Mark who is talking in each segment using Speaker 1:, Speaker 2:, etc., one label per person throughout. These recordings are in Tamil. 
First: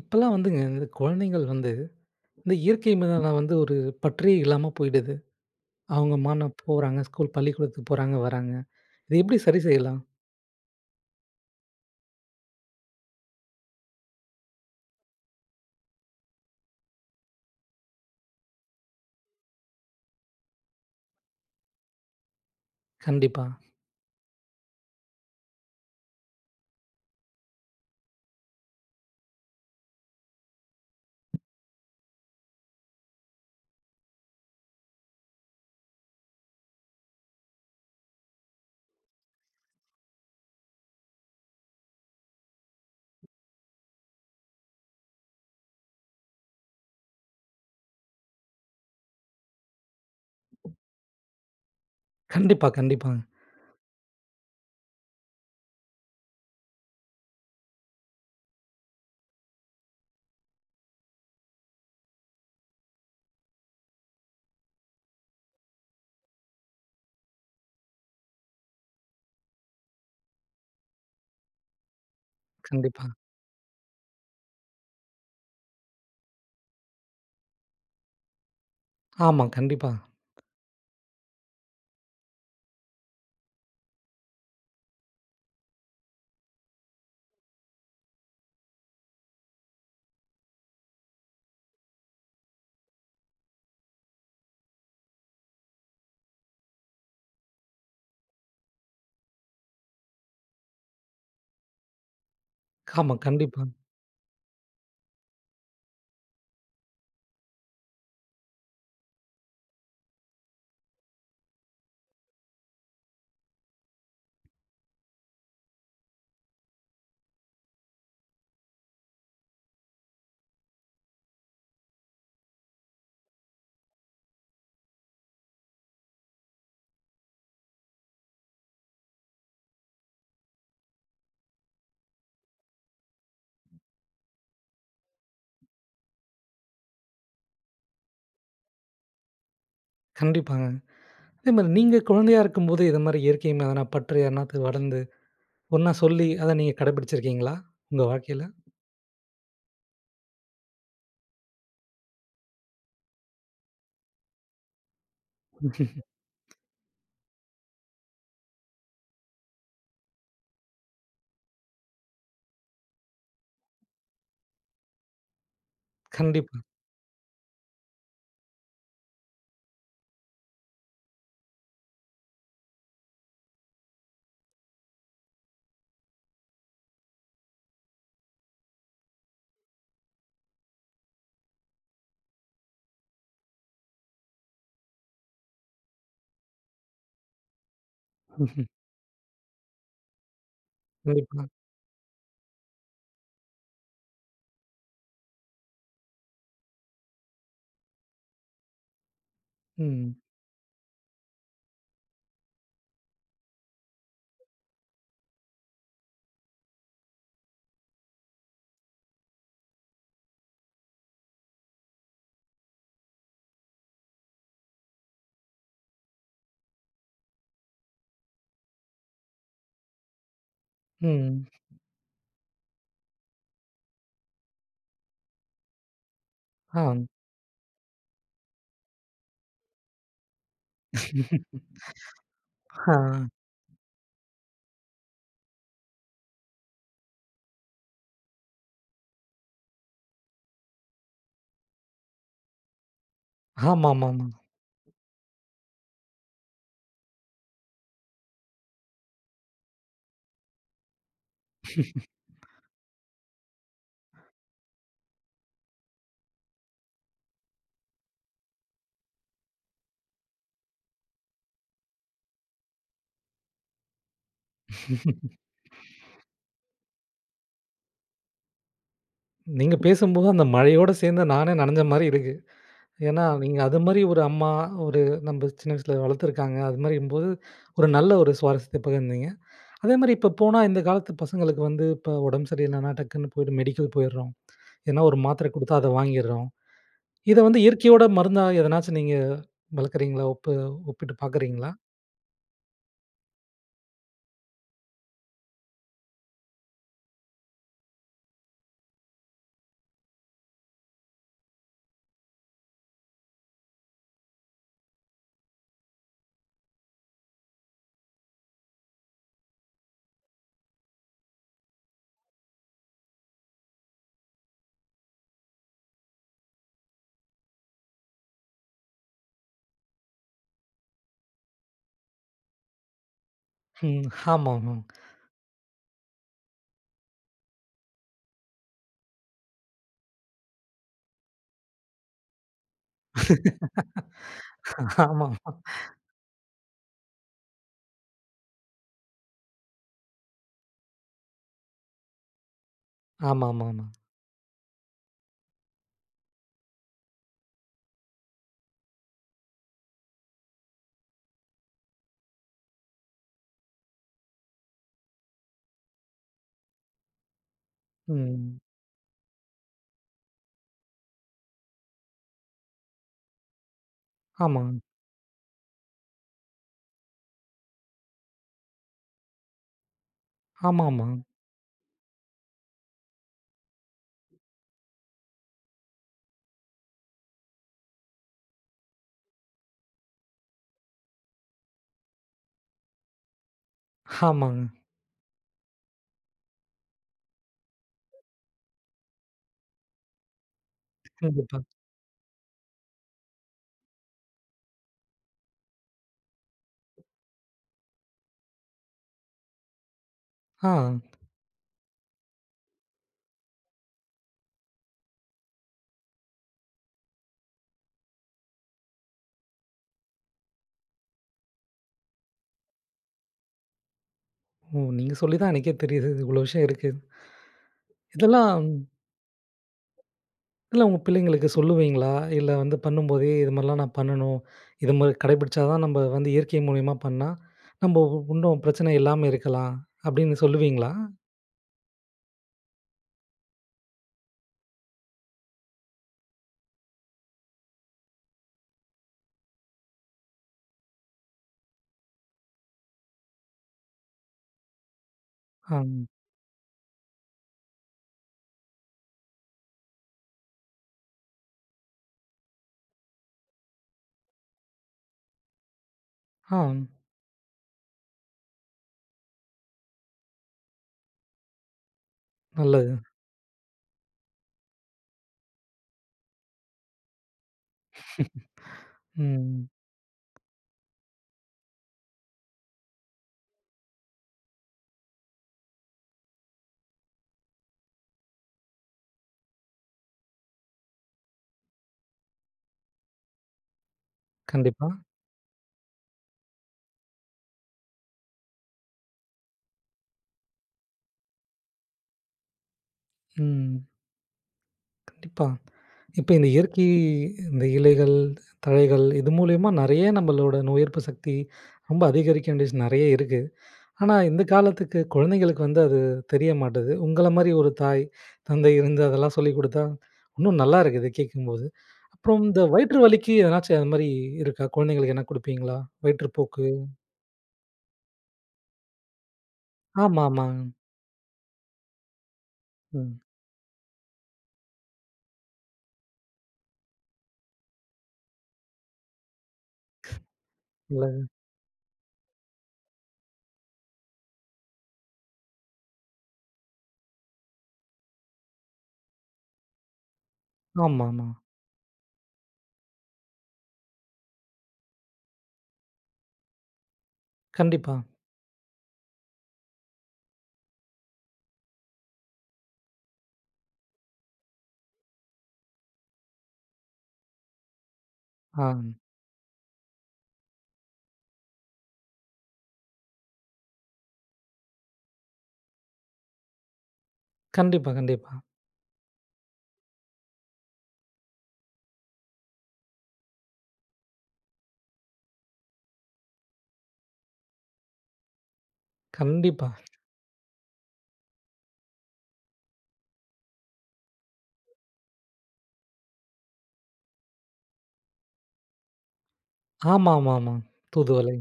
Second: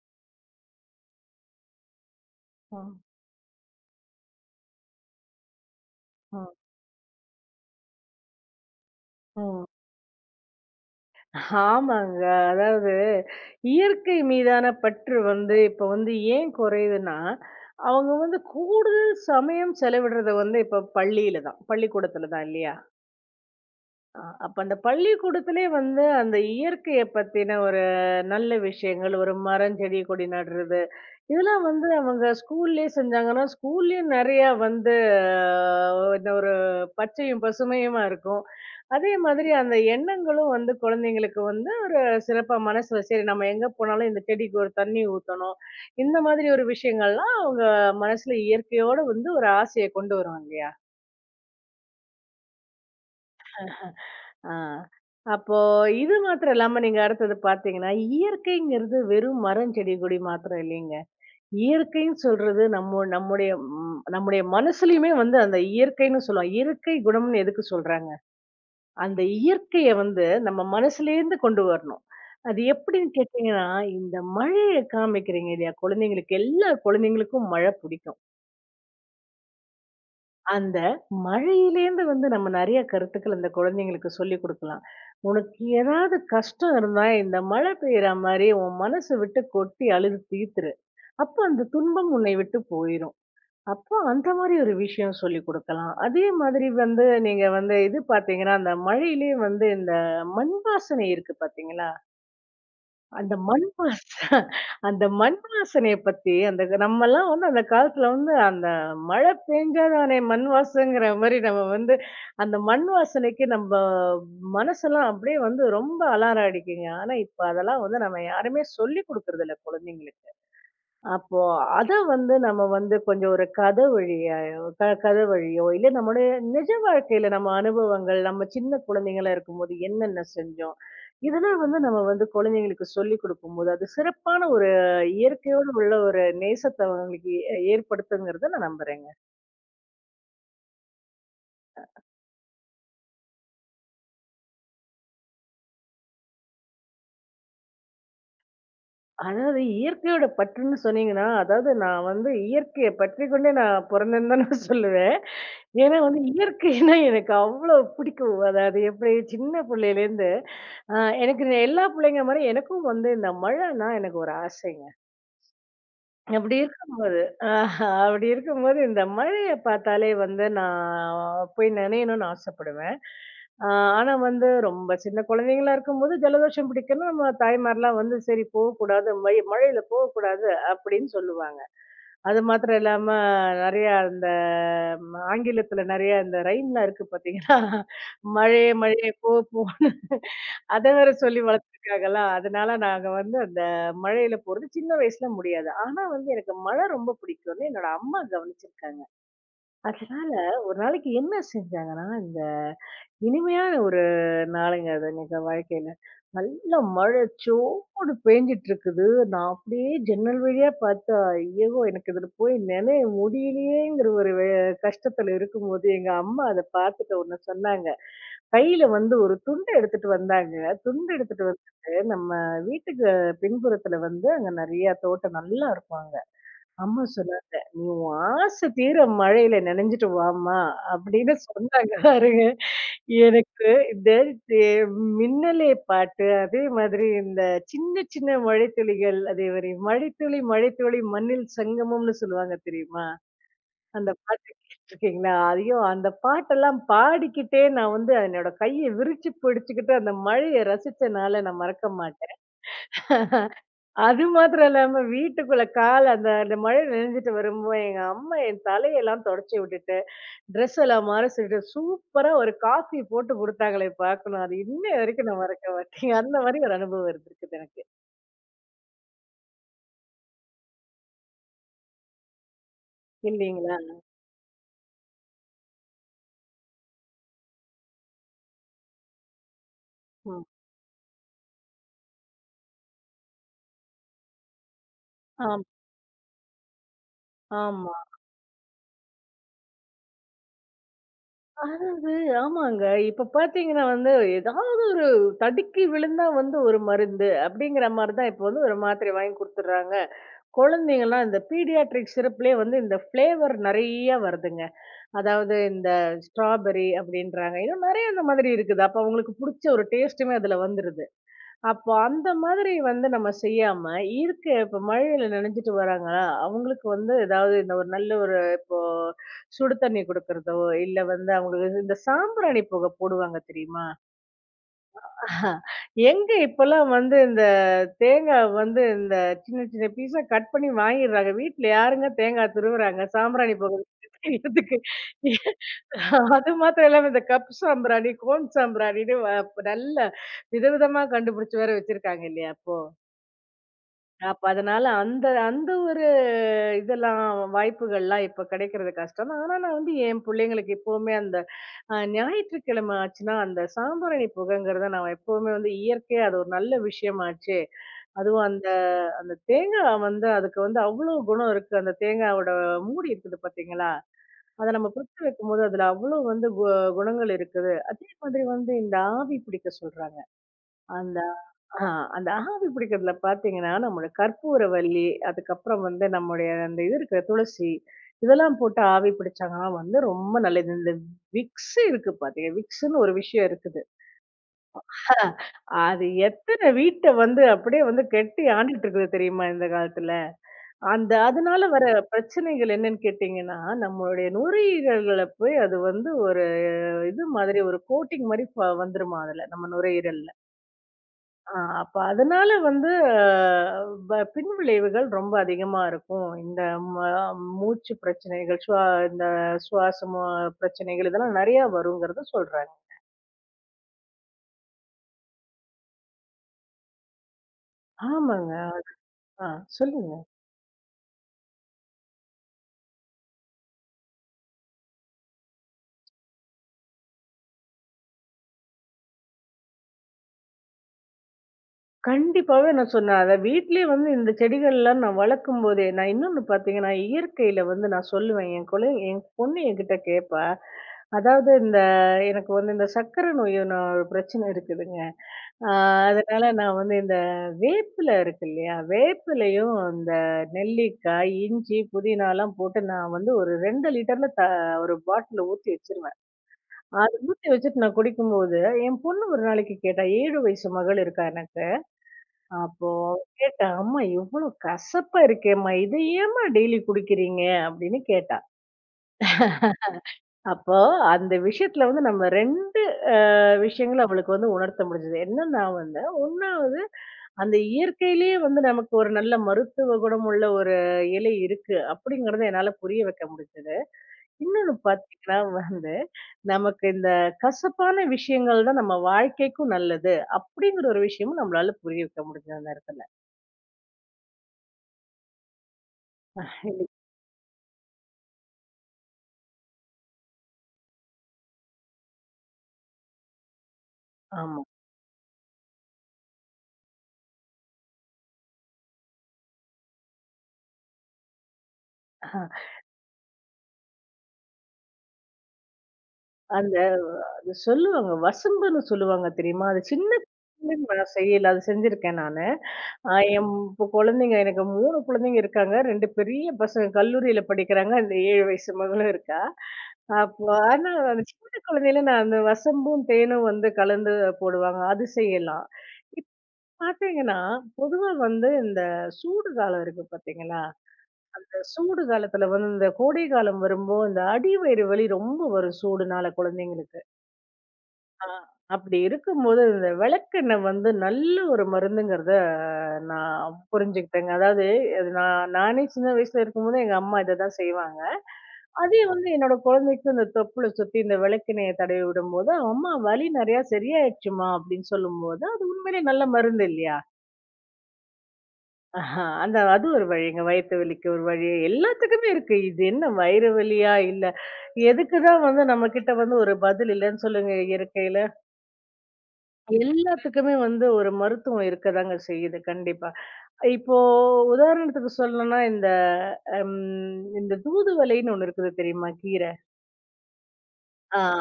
Speaker 1: இப்பல்லாம், இந்த குழந்தைகள் இந்த இயற்கை
Speaker 2: ம்,
Speaker 1: மீதான ஒரு பற்றே இல்லாம போயிடுது. அவங்க
Speaker 2: ம்,
Speaker 1: மான போறாங்க, ஸ்கூல் பள்ளிக்கூடத்துக்கு போறாங்க, வராங்க. இத எப்படி சரி
Speaker 2: ம்.
Speaker 1: செய்யலாம்?
Speaker 2: ஆமாங்க. அதாவது இயற்கை மீதான பற்று வந்து இப்ப வந்து ஏன் குறையுதுன்னா, அவங்க வந்து கூடுதல் சமயம் செலவிடுறது வந்து இப்ப பள்ளியில தான். பள்ளிக்கூடத்துல தான் இல்லையா?
Speaker 1: கண்டிப்பா.
Speaker 2: அப்ப அந்த பள்ளிக்கூடத்திலே வந்து அந்த இயற்கைய பத்தின ஒரு நல்ல விஷயங்கள், ஒரு மரம், செடி, கொடி நடுறது, இதெல்லாம் வந்து அவங்க ஸ்கூல்லயே செஞ்சாங்கன்னா, ஸ்கூல்லயும் நெறையா வந்து இந்த ஒரு பச்சையும், பசுமையுமா இருக்கும். அதே மாதிரி அந்த எண்ணங்களும் வந்து குழந்தைங்களுக்கு வந்து ஒரு சிறப்பா மனசுல, சரி நம்ம எங்க போனாலும் இந்த செடிக்கு ஒரு தண்ணி ஊத்தணும். இந்த மாதிரி ஒரு விஷயங்கள்லாம் அவங்க மனசுல இயற்கையோட வந்து ஒரு ஆசைய கொண்டு வருவாங்க இல்லையா?
Speaker 1: கண்டிப்பா, கண்டிப்பாங்க.
Speaker 2: ஆ. அப்போ இது மாத்திரம் இல்லாம நீங்க அடுத்தது பார்த்தீங்கன்னா, இயற்கைங்கிறது வெறும் மரம், செடி, கொடி மாத்திரம் இல்லைங்க. இயற்கைன்னு சொல்றது நம்முடைய மனசுலயுமே வந்து அந்த இயற்கைன்னு சொல்லுவோம். இயற்கை குணம்னு எதுக்கு சொல்றாங்க? அந்த இயற்கைய வந்து நம்ம மனசுலேருந்து கொண்டு வரணும். அது
Speaker 1: கண்டிப்பா.
Speaker 2: எப்படின்னு கேட்டீங்கன்னா, இந்த மழைய காமிக்கிறீங்க இல்லையா? குழந்தைங்களுக்கு எல்லா குழந்தைங்களுக்கும் மழை பிடிக்கும்.
Speaker 1: ஆமா, கண்டிப்பா.
Speaker 2: அந்த மழையிலேருந்து வந்து நம்ம நெறைய கருத்துக்கள் அந்த குழந்தைங்களுக்கு சொல்லிக் குடுக்கலாம். "உனக்கு ஏதாவது கஷ்டம் இருந்தா இந்த மழை பெய்யுற மாரி உன் மனச விட்டு கொட்டி அழுது தீர்த்துரு. அப்ப அந்த துன்பம் உன்னை விட்டு போயிரும்." அப்போ அந்த மாரி ஒரு விஷயம் சொல்லிக் குடுக்கலாம். அதே மாதிரி வந்து நீங்க வந்து இது பார்த்தீங்கன்னா, அந்த மழையிலே வந்து இந்த மண் வாசனை இருக்கு பார்த்தீங்களா?
Speaker 1: ஆமா,
Speaker 2: அந்த
Speaker 1: கண்டிப்பா.
Speaker 2: மண் வாச அந்த மண் வாசனைய பத்தி அந்த நம்மலாம் வந்து அந்த காலத்துல வந்து அந்த மழை பெஞ்சா தானே மண் வாசங்கிற மாரி நம்ம வந்து அந்த மண் வாசனைக்கு நம்ப மனசெல்லாம் அப்படியே வந்து ரொம்ப அலாரம் அடிக்குங்க. ஆனா இப்ப அதெல்லாம் வந்து நம்ம யாருமே சொல்லிக் குடுக்கறதில்ல குழந்தைங்களுக்கு. அப்போ அத வந்து நம்ம வந்து கொஞ்சம் ஒரு கதை வழியாயோ கதை வழியோ, இல்ல நம்முடைய நிஜ வாழ்க்கையில நம்ம அனுபவங்கள், நம்ம சின்ன குழந்தைங்களா இருக்கும்போது என்னென்ன செஞ்சோம்? இதெல்லாம் வந்து நம்ம வந்து குழந்தைங்களுக்கு சொல்லிக் குடுக்கும்போது, அது சிறப்பான ஒரு இயற்கையோடு உள்ள ஒரு நேசத்த அவங்களுக்கு ஏற்படுத்துங்கிறத நான் நம்புறேங்க.
Speaker 1: கண்டிப்பாங்க. அதே மாரி நீங்க குழந்தையா இருக்கும்போது, இது மாரி இயற்கை மீதான பற்று யாருனாத்து வளர்ந்து, ஒண்ணா சொல்லி அத நீங்க கடைபிடிச்சிருக்கீங்களா? உங்க வாழ்க்கையில?
Speaker 2: அதாவது இயற்கையோட பற்றுன்னு சொன்னீங்கன்னா, அதாவது நான் வந்து இயற்கைய பற்றிக்கொண்டே நான் பொறந்தேன்னு தான் நான் சொல்லுவேன். ஏன்னா வந்து இயற்கைன்னா எனக்கு அவ்ளோ பிடிக்கும். அதாவது எப்படி சின்ன புள்ளையிலேருந்து, அ எனக்கு இந்த எல்லா புள்ளைங்க மாரி எனக்கும் வந்து இந்த மழைன்னா எனக்கு ஒரு ஆசைங்க. அப்படி
Speaker 1: கண்டிப்பா.
Speaker 2: இருக்கும்போது ஆஹா, அப்படி இருக்கும்போது இந்த மழைய பார்த்தாலே வந்து நான் போய் நனையணும்னு ஆசைப்படுவேன். ஆ ஆனா வந்து ரொம்ப சின்ன குழந்தைங்களா இருக்கும்போது ஜலதோஷம் பிடிக்கும்னா, நம்ம தாய்மார்லாம் வந்து சரி போகக்கூடாது, மழை மழையில போகக்கூடாது அப்படின்னு சொல்லுவாங்க. அது மாத்திரம் இல்லாம நெறையா இந்த ஆங்கிலத்துல நெறைய இந்த ரைம்லாம் இருக்கு பார்த்தீங்களா? மழையே மழையே போ போன்னு அத வேற சொல்லி
Speaker 1: கண்டிப்பா.
Speaker 2: வளர்த்துருக்காங்களா, அதனால நாங்க வந்து அந்த மழையில போறது சின்ன வயசுல முடியாது. ஆனா வந்து எனக்கு மழை ரொம்ப பிடிக்கும்னு என்னோட அம்மா கவனிச்சிருக்காங்க.
Speaker 1: ம்.
Speaker 2: அதனால ஒரு நாளைக்கு என்ன செஞ்சாங்கன்னா இனிமையான ஒரு நாளுங்க அது எங்க வாழ்க்கையில. நல்ல மழை சோன்னு பேஞ்சுட்டு இருக்குது. நான் அப்படியே ஜன்னல் வழியா பார்த்தா, ஐயோ! எனக்கு இதுல போய் நெனைய முடியலையேங்கிற ஒரு கஷ்டத்துல இருக்கும்போது, எங்க அம்மா அத பார்த்துட்டு ஒண்ணு சொன்னாங்க. கையில வந்து ஒரு துண்டு எடுத்துட்டு வந்தாங்க. துண்டு
Speaker 1: ம்.
Speaker 2: எடுத்துட்டு வந்துட்டு, நம்ம வீட்டுக்கு பின்புறத்துல வந்து அங்க நெறையா தோட்டம் நல்லா இருக்கும் அங்க.
Speaker 1: ஆ.
Speaker 2: அம்மா சொன்னாங்க. "நீ உன் ஆசை தீர மழையில நனைஞ்சுட்டு வாம்மா" அப்படின்னு சொன்னாங்க பாருங்க.
Speaker 1: ஆ.
Speaker 2: எனக்கு இந்த தே மின்னலே பாட்டு, அதே மாதிரி இந்த சின்ன சின்ன மழைத்துளிகள், அதே மாரி மழைத்துளி மழைத்துளி மண்ணில் சங்கமம்னு சொல்லுவாங்க தெரியுமா? அந்த
Speaker 1: ஆமாமாமா.
Speaker 2: பாட்டு கேட்டுருக்கீங்களா? ஐயோ! அந்த பாட்டெல்லாம் பாடிக்கிட்டே நான் வந்து என்னோட கைய விரிச்சு பிடிச்சுக்கிட்டு அந்த மழைய ரசிச்சனால நான் மறக்க மாட்டேன். அது மாத்திரம் இல்லாம வீட்டுக்குள்ள கால் அந்த அந்த மழை நனைஞ்சிட்டு வரும்போது எங்க அம்மா என் தலையெல்லாம் தொடச்சி விட்டுட்டு, ட்ரெஸ் எல்லாம் மறைச்சிட்டு, சூப்பரா ஒரு காஃபி போட்டு குடுத்தாங்களே பார்க்கணும். அது இன்னை வரைக்கும் நான் மறக்க மாட்டேன். அந்த மாரி ஒரு அனுபவம் இருந்திருக்குது எனக்கு.
Speaker 1: நீங்க பேசும்போது அந்த மழையோட சேர்ந்து நானே நனைஞ்ச மாரி இருக்கு. ஏன்னா, நீங்க
Speaker 2: இல்லீங்களா?
Speaker 1: அது மாரி ஒரு அம்மா, ஒரு நம்ம சின்ன வயசுல வளர்த்துருக்காங்க. அது மாரிங்கும்போது, ஒரு நல்ல ஒரு சுவாரஸ்யத்த பகிர்ந்தீங்க. அதே மாரி இப்ப
Speaker 2: ம்.
Speaker 1: போனா இந்த காலத்து பசங்களுக்கு இப்ப உடம்பு சரியில்லன்னா டக்குன்னு போயிட்டு மெடிக்கல் போயிடுறோம். ஏன்னா ஒரு மாத்திரை
Speaker 2: ஆம்.
Speaker 1: குடுத்தா அத வாங்கிடுறோம். இத
Speaker 2: ஆமா.
Speaker 1: இயற்கையோட மருந்தா எதனாச்சும் நீங்க வளர்க்குறீங்களா? ஒப்பிட்டு பார்க்குறீங்களா?
Speaker 2: அதாவது ஆமாங்க. இப்ப பார்த்தீங்கன்னா வந்து, ஏதாவது ஒரு தடுக்கி விழுந்தா வந்து ஒரு மருந்து அப்படிங்கிற மாரி தான் இப்ப வந்து ஒரு மாத்திரை வாங்கி குடுத்துடுறாங்க. குழந்தைங்கலாம் இந்த பீடியாட்ரிக் சிறப்லயே வந்து இந்த ஃப்ளேவர் நெறைய வருதுங்க. அதாவது இந்த ஸ்ட்ராபெர்ரி அப்படின்றாங்க. இன்னும் நெறைய இந்த மாதிரி இருக்குது. அப்ப அவங்களுக்கு புடிச்ச ஒரு டேஸ்ட்டுமே அதுல வந்துருது. அப்போ அந்த மாதிரி வந்து நம்ம செய்யாம, இருக்க இப்ப மழையில நனைஞ்சுட்டு வராங்களா, அவங்களுக்கு வந்து ஏதாவது இந்த ஒரு நல்ல ஒரு இப்போ சுடு தண்ணி குடுக்குறதோ, இல்ல வந்து அவங்களுக்கு இந்த சாம்பிராணி புகை போடுவாங்க தெரியுமா?
Speaker 1: ம். ஆமாமா.
Speaker 2: ஆஹா, எங்க இப்பல்லாம் வந்து இந்த தேங்காய் வந்து இந்த சின்ன சின்ன பீஸா கட் பண்ணி வாங்கிடுறாங்க. வீட்ல யாருங்க தேங்காய் துருவுறாங்க? சாம்பிராணி பவுடர் எதுக்கு?
Speaker 1: ஆமா.
Speaker 2: அது மாத்திரம் இல்லாம இந்த கப் சாம்பிராணி, கோன் சாம்பிராணின்னு இப்ப நல்ல விதவிதமா கண்டுபிடிச்சு வேற வச்சிருக்காங்க இல்லையா இப்போ?
Speaker 1: ஆமாமாமா.
Speaker 2: அப்ப அதனால அந்த அந்த ஒரு இதெல்லாம் வாய்ப்புகள்லாம் இப்ப கிடைக்கிறது கஷ்டம் தான். ஆனா நான் வந்து என் பிள்ளைங்களுக்கு இப்பவுமே அந்த ஞாயிற்றுக்கிழமை ஆச்சுன்னா, அந்த சாம்பிராணி புகைங்கிறத நான் எப்பவுமே வந்து இயற்கையா அது ஒரு நல்ல விஷயமாச்சே. அதுவும்
Speaker 1: ம்.
Speaker 2: அந்த அந்த தேங்கா வந்து அதுக்கு வந்து அவ்ளோ குணம் இருக்கு. அந்த தேங்காவோட மூடி இருக்குது பார்த்தீங்களா?
Speaker 1: ஆமா.
Speaker 2: அத நம்ம பிரிச்சு வைக்கும்போது, அதுல அவ்ளோ வந்து குணங்கள் இருக்குது. அதே மாதிரி வந்து இந்த ஆவி பிடிக்க சொல்றாங்க.
Speaker 1: ஆமாமா.
Speaker 2: அந்த ஆ அந்த ஆவி பிடிக்கிறதுல பார்த்தீங்கன்னா, நம்முடைய கற்பூரவள்ளி, அதுக்கப்புறம் வந்து நம்முடைய அந்த இது இருக்கு துளசி, இதெல்லாம் போட்டு ஆவி பிடிச்சாங்கன்னா வந்து ரொம்ப நல்லது. இந்த விக்ஸ் இருக்கு பாத்தீங்க விக்ஸ்ன்னு ஒரு விஷயம் இருக்குது.
Speaker 1: ஆமாங்க.
Speaker 2: ஆஹ் அது எத்தன வீட்ட வந்து அப்படியே வந்து கெட்டி ஆண்டுட்டு இருக்குது தெரியுமா இந்த காலத்துல? அந்த
Speaker 1: கண்டிப்பா.
Speaker 2: அதனால வர பிரச்சனைகள் என்னன்னு கேட்டீங்கன்னா, நம்மளுடைய நுரையீரல்கள்ல போய் அது வந்து ஒரு இது மாதிரி ஒரு கோட்டிங் மாரி வந்துருமா அதுல, நம்ம நுரையீரல்ல.
Speaker 1: ஆ.
Speaker 2: அப்ப அதனால வந்து வ பின்விளைவுகள் ரொம்ப அதிகமா இருக்கும். இந்த ம மூச்சு பிரச்சனைகள், இந்த சுவாச மு பிரச்சனைகள் இதெல்லாம் நெறையா வருங்கிறத சொல்றாங்க.
Speaker 1: ஓ! நீங்க சொல்லி தான் எனக்கே தெரியுது. இவ்வளோ விஷயம் இருக்கு.
Speaker 2: ஆமாங்க.
Speaker 1: இதெல்லாம்
Speaker 2: ஆ. சொல்லு.
Speaker 1: இதெல்லாம் உங்க பிள்ளைங்களுக்கு சொல்லுவீங்களா? இல்ல வந்து பண்ணும்போதே இது மாரிலாம் நான் பண்ணணும். இது மாரி கடைபிடிச்சா தான் நம்ம இயற்கை மூலியமா பண்ணா, நம்ம இன்னும் பிரச்சனை இல்லாம இருக்கலாம். அப்படின்னு சொல்லுவீங்களா?
Speaker 2: கண்டிப்பாவே நான் சொன்னேன். அத வீட்லயே வந்து இந்த செடிகள்லாம் நான் வளர்க்கும்போதே நான் இன்னொன்னு பார்த்தீங்கன்னா, இயற்கையில வந்து நான் சொல்லுவேன். என் பொண்ணு என்கிட்ட கேட்பா. அதாவது இந்த எனக்கு வந்து இந்த சர்க்கரை நோயின்னு ஒரு பிரச்சனை இருக்குதுங்க. ஆ
Speaker 1: ஆம்.
Speaker 2: அதனால நான் வந்து இந்த வேப்பில இருக்கு இல்லையா? வேப்பிலையும் இந்த நெல்லிக்காய், இஞ்சி, புதினாலாம் போட்டு நான் வந்து ஒரு 2 லிட்டர்ல ஒரு பாட்டில்ல ஊத்தி வச்சுருவேன்.
Speaker 1: ஆ
Speaker 2: அது ஊத்தி வச்சுட்டு நான் குடிக்கும்போது, என் பொண்ணு ஒரு நாளைக்கு கேட்டா 7 வயசு மகள் இருக்கா எனக்கு. அப்போ
Speaker 1: நல்லது.
Speaker 2: கேட்டேன், "அம்மா இவ்ளோ கசப்பா இருக்கேம்மா, இத ஏம்மா டெய்லி குடிக்கிறீங்க?" அப்படின்னு கேட்டா.
Speaker 1: ம்.
Speaker 2: அப்போ அந்த விஷயத்துல வந்து நம்ம 2 அ விஷயங்கள அவளுக்கு வந்து உணர்த்த முடிஞ்சது. என்னன்னா வந்து, 1வது அந்த இயற்கையிலேயே வந்து நமக்கு ஒரு நல்ல மருத்துவ குணம் உள்ள ஒரு இலை இருக்கு அப்படிங்கிறத என்னால புரிய வைக்க முடிஞ்சது. இன்னொன்னு
Speaker 1: கண்டிப்பா.
Speaker 2: பாத்தீங்கன்னா வந்து, நமக்கு இந்த கசப்பான விஷயங்கள் தான் நம்ம வாழ்க்கைக்கும் நல்லது அப்படிங்கிற ஒரு விஷயமும் நம்மளால புரிய வைக்க முடிஞ்சது அந்த இடத்துல.
Speaker 1: ம். கண்டிப்பா. இப்ப இந்த இயற்கை இந்த இலைகள், தழைகள் இது மூலியமா நெறைய நம்மளோட நோய் எதிர்ப்பு சக்தி ரொம்ப அதிகரிக்க வேண்டிய விஷயம் நெறைய இருக்கு. ஆனா, இந்த
Speaker 2: ஆமா.
Speaker 1: காலத்துக்கு குழந்தைங்களுக்கு அது தெரிய மாட்டது. உங்கள மாரி ஒரு தாய், தந்தை இருந்து அதெல்லாம் சொல்லிக் குடுத்தா, இன்னும் நல்லா இருக்குது கேட்கும்போது. அப்புறம் இந்த வயிற்று வலிக்கு எதனாச்சும் அது மாரி இருக்கா? குழந்தைங்களுக்கு எதனா குடுப்பீங்களா? வயிற்றுப்போக்கு.
Speaker 2: அந்த அது சொல்லுவாங்க. வசம்புன்னு சொல்லுவாங்க தெரியுமா? அது சின்ன
Speaker 1: ஆமாமா.
Speaker 2: குழந்தைக்கு நான் செய்யல. அது செஞ்சிருக்கேன் நானு.
Speaker 1: ம்.
Speaker 2: என் இப்போ குழந்தைங்க எனக்கு 3 குழந்தைங்க இருக்காங்க. 2 பெரிய பசங்க கல்லூரியில படிக்கிறாங்க. அந்த 7 வயசு மகளும் இருக்கா. அப்போ ஆனா அந்த
Speaker 1: நல்லது.
Speaker 2: சின்ன குழந்தையில நான் அந்த வசம்பும், தேனும் வந்து கலந்து போடுவாங்க. அது செய்யலாம். இப்ப பார்த்தீங்கன்னா, பொதுவா வந்து இந்த சூடு காலம் இருக்கு பார்த்தீங்களா?
Speaker 1: ஆமாமா.
Speaker 2: இந்த சூடு காலத்துல வந்து இந்த கோடை காலம் வரும்போ, இந்த அடிவயிறு வலி ரொம்ப வரும் சூடுனால குழந்தைங்களுக்கு.
Speaker 1: கண்டிப்பா.
Speaker 2: ஆ. அப்படி இருக்கும்போது, இந்த விளக்கெண்ணெய் வந்து நல்ல ஒரு மருந்துங்கிறத நான் புரிஞ்சுக்கிட்டேங்க. அதாவது அது நான் நானே சின்ன வயசுல இருக்கும்போது எங்க அம்மா இததான் செய்வாங்க.
Speaker 1: ஆ.
Speaker 2: அதே வந்து என்னோட குழந்தைக்கு இந்த தொப்புள சுத்தி இந்த விளக்கெண்ணெய தடவி விடும்போது, "அம்மா வலி நெறையா சரியாயிடுச்சும்மா" அப்படின்னு சொல்லும்போது, அது உண்மையிலேயே நல்ல மருந்து இல்லையா?
Speaker 1: கண்டிப்பா, கண்டிப்பா.
Speaker 2: ஆஹா, அந்த அது ஒரு வழிங்க. வயித்து வலிக்கு ஒரு வழி. எல்லாத்துக்குமே இருக்கு. இது என்ன வயிறு வலியா? இல்ல எதுக்கு தான் வந்து நம்மகிட்ட வந்து ஒரு பதில் இல்லன்னு சொல்லுங்க இயற்கையில.
Speaker 1: கண்டிப்பா.
Speaker 2: எல்லாத்துக்குமே வந்து ஒரு மருத்துவம் இருக்கதாங்க செய்யுது கண்டிப்பா. இப்போ உதாரணத்துக்கு சொல்லணும்னா, இந்த அம் இந்த தூதுவளைன்னு ஒண்ணு இருக்குது தெரியுமா? கீர.
Speaker 1: ஆமாமாமா.
Speaker 2: ஆ,
Speaker 1: தூதுவளை.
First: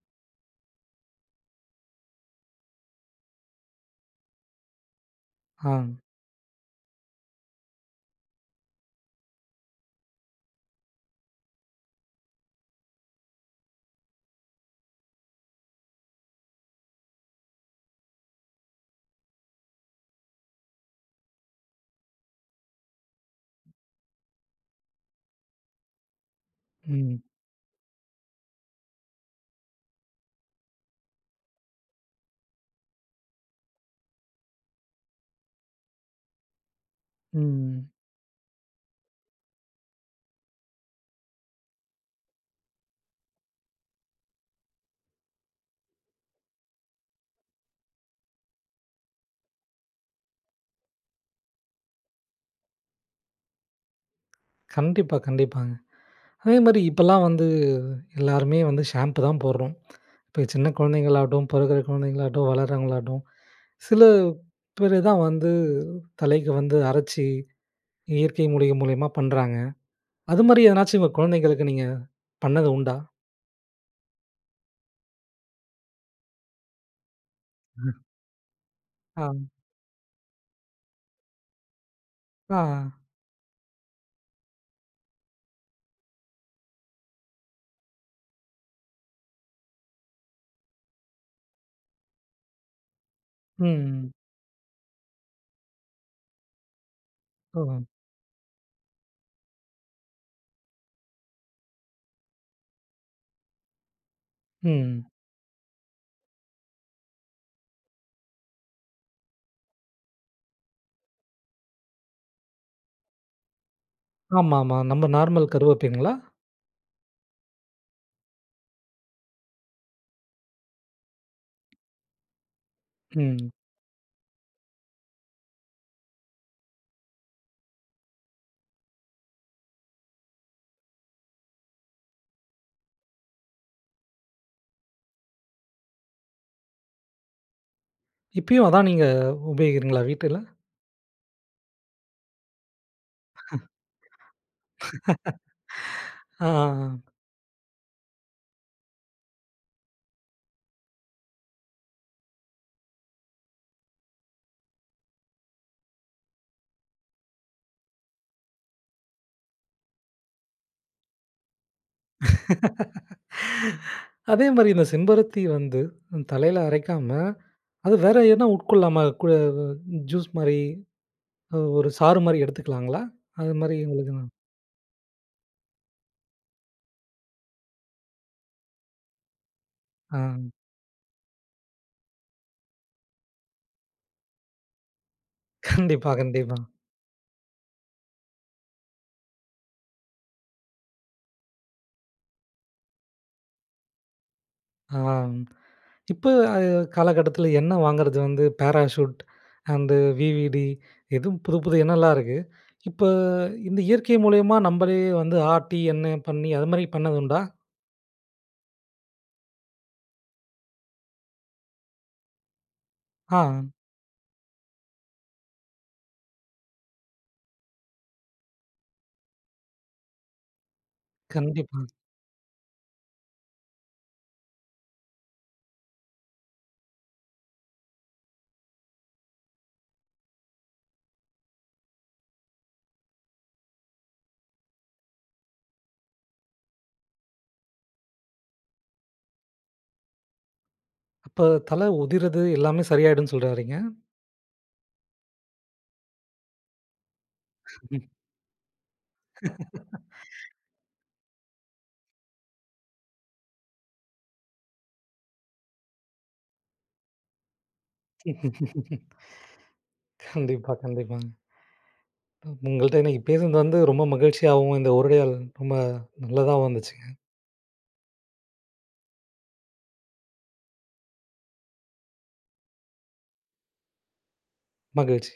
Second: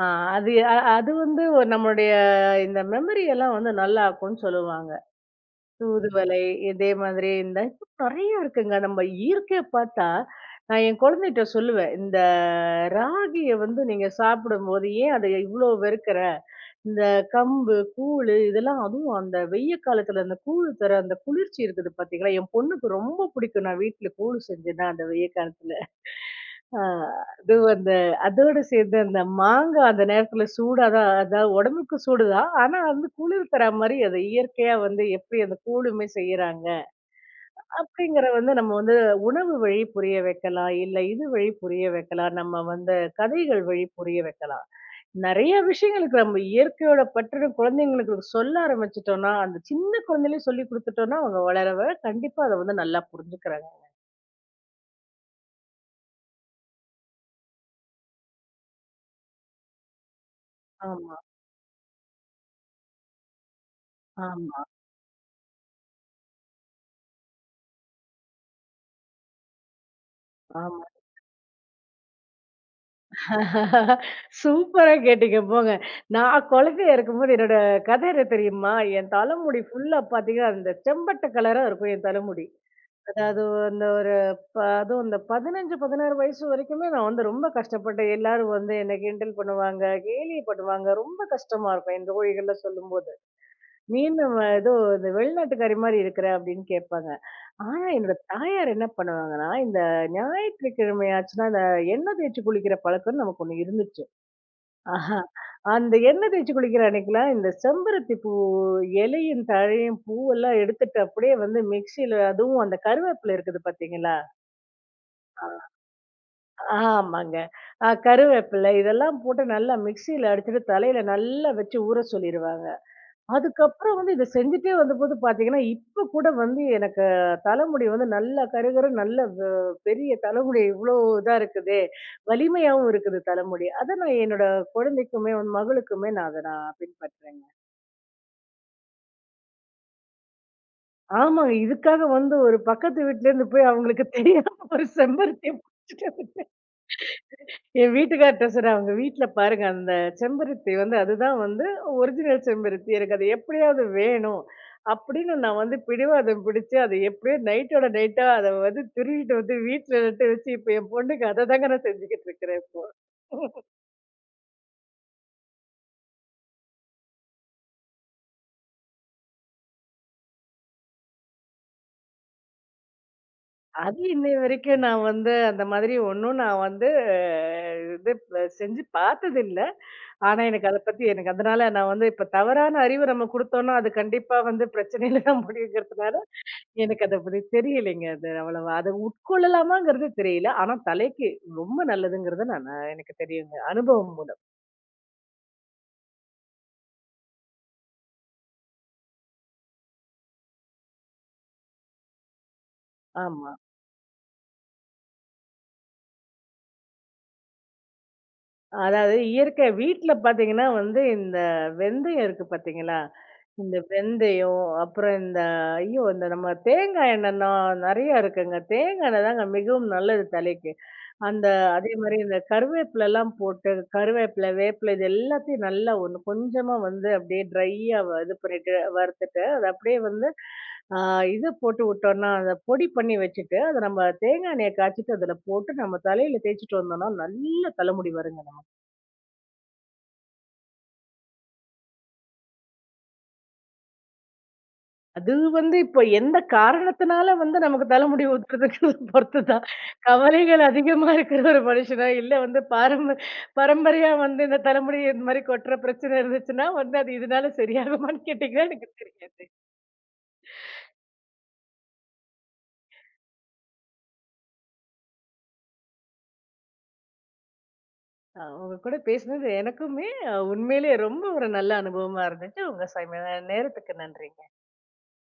Speaker 2: ஆ அது வந்து ஒரு நம்மளுடைய இந்த மெமரி எல்லாம் வந்து நல்லாக்கும்ன்னு சொல்லுவாங்க.
Speaker 1: ஆ.
Speaker 2: தூதுவளை, இதே மாதிரி இந்த நெறைய இருக்குங்க. நம்ம இயற்கையா பார்த்தா, நான் என் குழந்தைட்ட சொல்லுவேன். இந்த ராகிய வந்து நீங்க சாப்பிடும்போது, ஏன் அத இவ்ளோ வெறுக்கிற? இந்த கம்பு, கூழு இதெல்லாம் அதுவும் அந்த வெய்ய காலத்துல அந்த கூழு தர அந்த குளிர்ச்சி இருக்குது பாத்தீங்களா? என் பொண்ணுக்கு ரொம்ப பிடிக்கும். நான் வீட்ல கூழு செஞ்சேன்னா, அந்த வெய்ய காலத்துல. ஆ
Speaker 1: ம்.
Speaker 2: அதுவும் அந்த அதோட சேர்ந்து அந்த மாங்கா அந்த நேரத்துல சூடா தான் அதாவது உடம்புக்கு சூடு தான். ஆனா வந்து குளிர் தர மாரி அத இயற்கையா வந்து எப்படி அந்த கூழுமே செய்யறாங்க,
Speaker 1: ம்.
Speaker 2: அப்படிங்கிற வந்து நம்ம வந்து உணவு வழி புரிய வைக்கலாம். இல்ல இது வழி புரிய வைக்கலாம். நம்ம வந்து கதைகள் வழி புரிய வைக்கலாம். நெறைய விஷயங்களுக்கு நம்ம இயற்கையோட பற்றுன குழந்தைங்களுக்கு சொல்ல ஆரம்பிச்சுட்டோம்னா, அந்த சின்ன குழந்தையிலயே சொல்லிக் குடுத்துட்டோம்னா, அவங்க வளர, வளர கண்டிப்பா அத வந்து நல்லா புரிஞ்சுக்கிறாங்க.
Speaker 1: கண்டிப்பா, கண்டிப்பாங்க. அதே மாரி இப்பலாம் எல்லாருமே ஷாம்பு தான் போடுறோம். இப்ப சின்ன
Speaker 2: ஆமா,
Speaker 1: குழந்தைங்களாகட்டும், பிறக்குற குழந்தைங்களாகட்டும், வளர்றவங்களாகட்டும், சில
Speaker 2: ஆமா,
Speaker 1: பேரு தான் தலைக்கு அரைச்சு, இயற்கை முறை மூலியமா பண்றாங்க. அது மாரி
Speaker 2: ஆமா.
Speaker 1: எதனாச்சும் உங்க குழந்தைங்களுக்கு நீங்க பண்ணது உண்டா?
Speaker 2: சூப்பரா கேட்டீங்க போங்க. நான் குழந்தையா இருக்கும்போது என்னோட
Speaker 1: ம்.
Speaker 2: கதை என்ன தெரியுமா? என்
Speaker 1: ஆ,
Speaker 2: தலைமுடி ஃபுல்லா பார்த்தீங்கன்னா, அந்த செம்பட்ட கலரா இருக்கும் என் தலைமுடி.
Speaker 1: ஆ,
Speaker 2: அதாவது அந்த ஒரு அதுவும் அந்த 15, 16 வயசு வரைக்குமே நான் வந்து ரொம்ப கஷ்டப்பட்டேன். எல்லாரும் வந்து என்ன கிண்டல் பண்ணுவாங்க, கேலி பண்ணுவாங்க. ரொம்ப கஷ்டமா இருக்கும் என் தோழிகள்லாம் சொல்லும்போது. "நீ
Speaker 1: ம்.
Speaker 2: என்ன ஏதோ இந்த வெளிநாட்டுக்காரி மாரி இருக்கிற" அப்படின்னு கேட்பாங்க.
Speaker 1: ஓ!
Speaker 2: ஆனா என்னோட தாயார் என்ன பண்ணுவாங்கன்னா, இந்த ஞாயிற்றுக்கிழமை ஆச்சுன்னா, அந்த எண்ணெய் தேய்ச்சு குளிக்கிற பழக்கம்ன்னு நமக்கு ஒண்ணு இருந்துச்சு.
Speaker 1: ம்.
Speaker 2: ஆஹா. அந்த எண்ணெய் தேய்ச்சு குளிக்கிற அன்னைக்கெல்லாம் இந்த செம்பருத்தி பூ இலையும் தழையும் பூவெல்லாம் எடுத்துட்டு அப்படியே வந்து மிக்ஸியில அதுவும் அந்த கருவேப்பிலை இருக்குது பார்த்தீங்களா?
Speaker 1: ஆமாமா. நம்ம நார்மல் கருவேப்பிலைங்களா?
Speaker 2: ஆமாங்க. கருவேப்பிலை இதெல்லாம் போட்டு நல்லா மிக்ஸியில அடிச்சுட்டு தலையில நல்லா வச்சு ஊற சொல்லிருவாங்க.
Speaker 1: ம்.
Speaker 2: அதுக்கப்புறம் வந்து இத செஞ்சுட்டே வந்தபோது பார்த்தீங்கன்னா, இப்ப கூட வந்து எனக்கு தலைமுடி வந்து நல்லா கருகருன்னு நல்ல பெரிய தலைமுடி இவ்ளோ இதா இருக்குதே! வலிமையாவும் இருக்குது தலைமுடி. அத நான் என்னோட குழந்தைக்குமே, உன் மகளுக்குமே நான் அத நான் பின்பற்றேங்க.
Speaker 1: இப்பயும் அதான் நீங்க உபயோகிக்கிறீங்களா வீட்டுல?
Speaker 2: ஆமாங்க. இதுக்காக வந்து ஒரு பக்கத்து வீட்லேருந்து போய் அவங்களுக்கு தெரியாம ஒரு செம்பருத்திய பறிச்சுட்டு
Speaker 1: ஆ, ஆ, ஆ.
Speaker 2: என் வீட்டுக்கார்ட்ட சொன்னேன், "அவங்க வீட்ல பாருங்க அந்த செம்பருத்தி வந்து அதுதான் வந்து ஒரிஜினல் செம்பருத்தி. எனக்கு அது எப்படியாவது வேணும்." அப்படின்னு நான் வந்து பிடிவாதம் பிடிச்சு, அத எப்படியோ நைட்டோட நைட்டா அத வந்து திருடிட்டு வந்து வீட்ல நட்டு வச்சு, இப்ப என் பொண்ணுக்கு அத தாங்க நான் செஞ்சுகிட்டு இருக்கிறேன் இப்போ.
Speaker 1: அதே மாரி இந்த செம்பருத்தி தலையில அரைக்காம, அது வேற எதுனா உட்கொள்ளலாமா? ஜூஸ் மாரி? ஒரு சாறு மாரி எடுத்துக்கலாங்களா? அது மாரி
Speaker 2: அது
Speaker 1: உங்களுக்கு
Speaker 2: இன்னை
Speaker 1: நான்
Speaker 2: வரைக்கும் நான் வந்து அந்த மாதிரி ஒண்ணும் நான் வந்து அ இது செஞ்சு பார்த்ததில்ல.
Speaker 1: ஆ
Speaker 2: ஆனா, எனக்கு அத பத்தி எனக்கு அதனால நான் வந்து இப்ப தவறான அறிவு நம்ம குடுத்தோம்னா, அது கண்டிப்பா வந்து பிரச்சனையில தான்
Speaker 1: கண்டிப்பா,
Speaker 2: முடியுங்கிறதுனால
Speaker 1: கண்டிப்பா.
Speaker 2: எனக்கு அத பத்தி தெரியலைங்க. அது அவ்வளவா. அத உட்கொள்ளலாமாங்கிறது தெரியல. ஆனா தலைக்கு ரொம்ப நல்லதுங்கிறது நான் நான் எனக்கு தெரியுங்க. அனுபவம்.
Speaker 1: ஆ இப்ப அது காலகட்டத்தில வாங்குறது பேராசூட் அண்டு விவிடி எதுவும் புது புது எண்ணெல்லாம் இருக்கு. இப்ப
Speaker 2: ஆமா.
Speaker 1: இந்த இயற்கை மூலியமா நம்பளே ஆட்டி, எண்ணெய் பண்ணி அது மாரி பண்ணது உண்டா?
Speaker 2: அதாவது இயற்கை வீட்ல பார்த்தீங்கன்னா வந்து இந்த வெந்தயம் இருக்கு பார்த்தீங்களா?
Speaker 1: ஆ
Speaker 2: இந்த வெந்தயம், அப்புறம் இந்த ஐயோ! இந்த நம்ம தேங்காய் எண்ணெய்னா நெறையா இருக்குங்க. தேங்காய் எண்ணெய் தாங்க மிகவும் நல்லது தலைக்கு. அந்த
Speaker 1: கண்டிப்பா.
Speaker 2: அதே மாரி இந்த கருவேப்பிலலாம் போட்டு கருவேப்பில, வேப்பில இது எல்லாத்தையும் நல்லா ஒண்ணு கொஞ்சமா வந்து அப்படியே ட்ரையா இது பண்ணிட்டு வறுத்துட்டு, அது அப்படியே வந்து ஆ இத போட்டு விட்டோம்னா, அத பொடி பண்ணி வச்சுட்டு, அத நம்ம தேங்காய் எண்ணெய காய்ச்சிட்டு அதுல போட்டு நம்ம தலையில தேய்ச்சுட்டு வந்தோம்னா, நல்ல தலைமுடி வருங்க. நமக்கு.
Speaker 1: அப்ப தல உதிர்றது எல்லாமே சரியாயிடும்னு சொல்ல வர்றீங்க?
Speaker 2: அது வந்து இப்ப எந்த காரணத்தினால வந்து நமக்கு தலைமுடி உதிர்றதுங்கிறத பொறுத்து தான். கவலைகள் அதிகமா இருக்கிற ஒரு மனுஷனா, இல்ல வந்து பரம்பரையா வந்து இந்த தலைமுடி இந்த மாரி கொட்டுற பிரச்சனை இருந்துச்சுன்னா, வந்து அது இதனால சரியாகுமான்னு கேட்டீங்கன்னா, எனக்கு தெரியாது.
Speaker 1: கண்டிப்பா, கண்டிப்பாங்க. உங்கள்ட்ட இன்னைக்கு பேசுனது ரொம்ப மகிழ்ச்சியாவும், இந்த உரையாடல் ரொம்ப நல்லதாவும் இருந்துச்சுங்க.
Speaker 2: உங்க கூட பேசினது எனக்குமே உண்மையிலேயே ரொம்ப ஒரு நல்ல அனுபவமா இருந்துச்சு. உங்க நேரத்துக்கு நன்றி.
Speaker 1: மகிழ்ச்சி.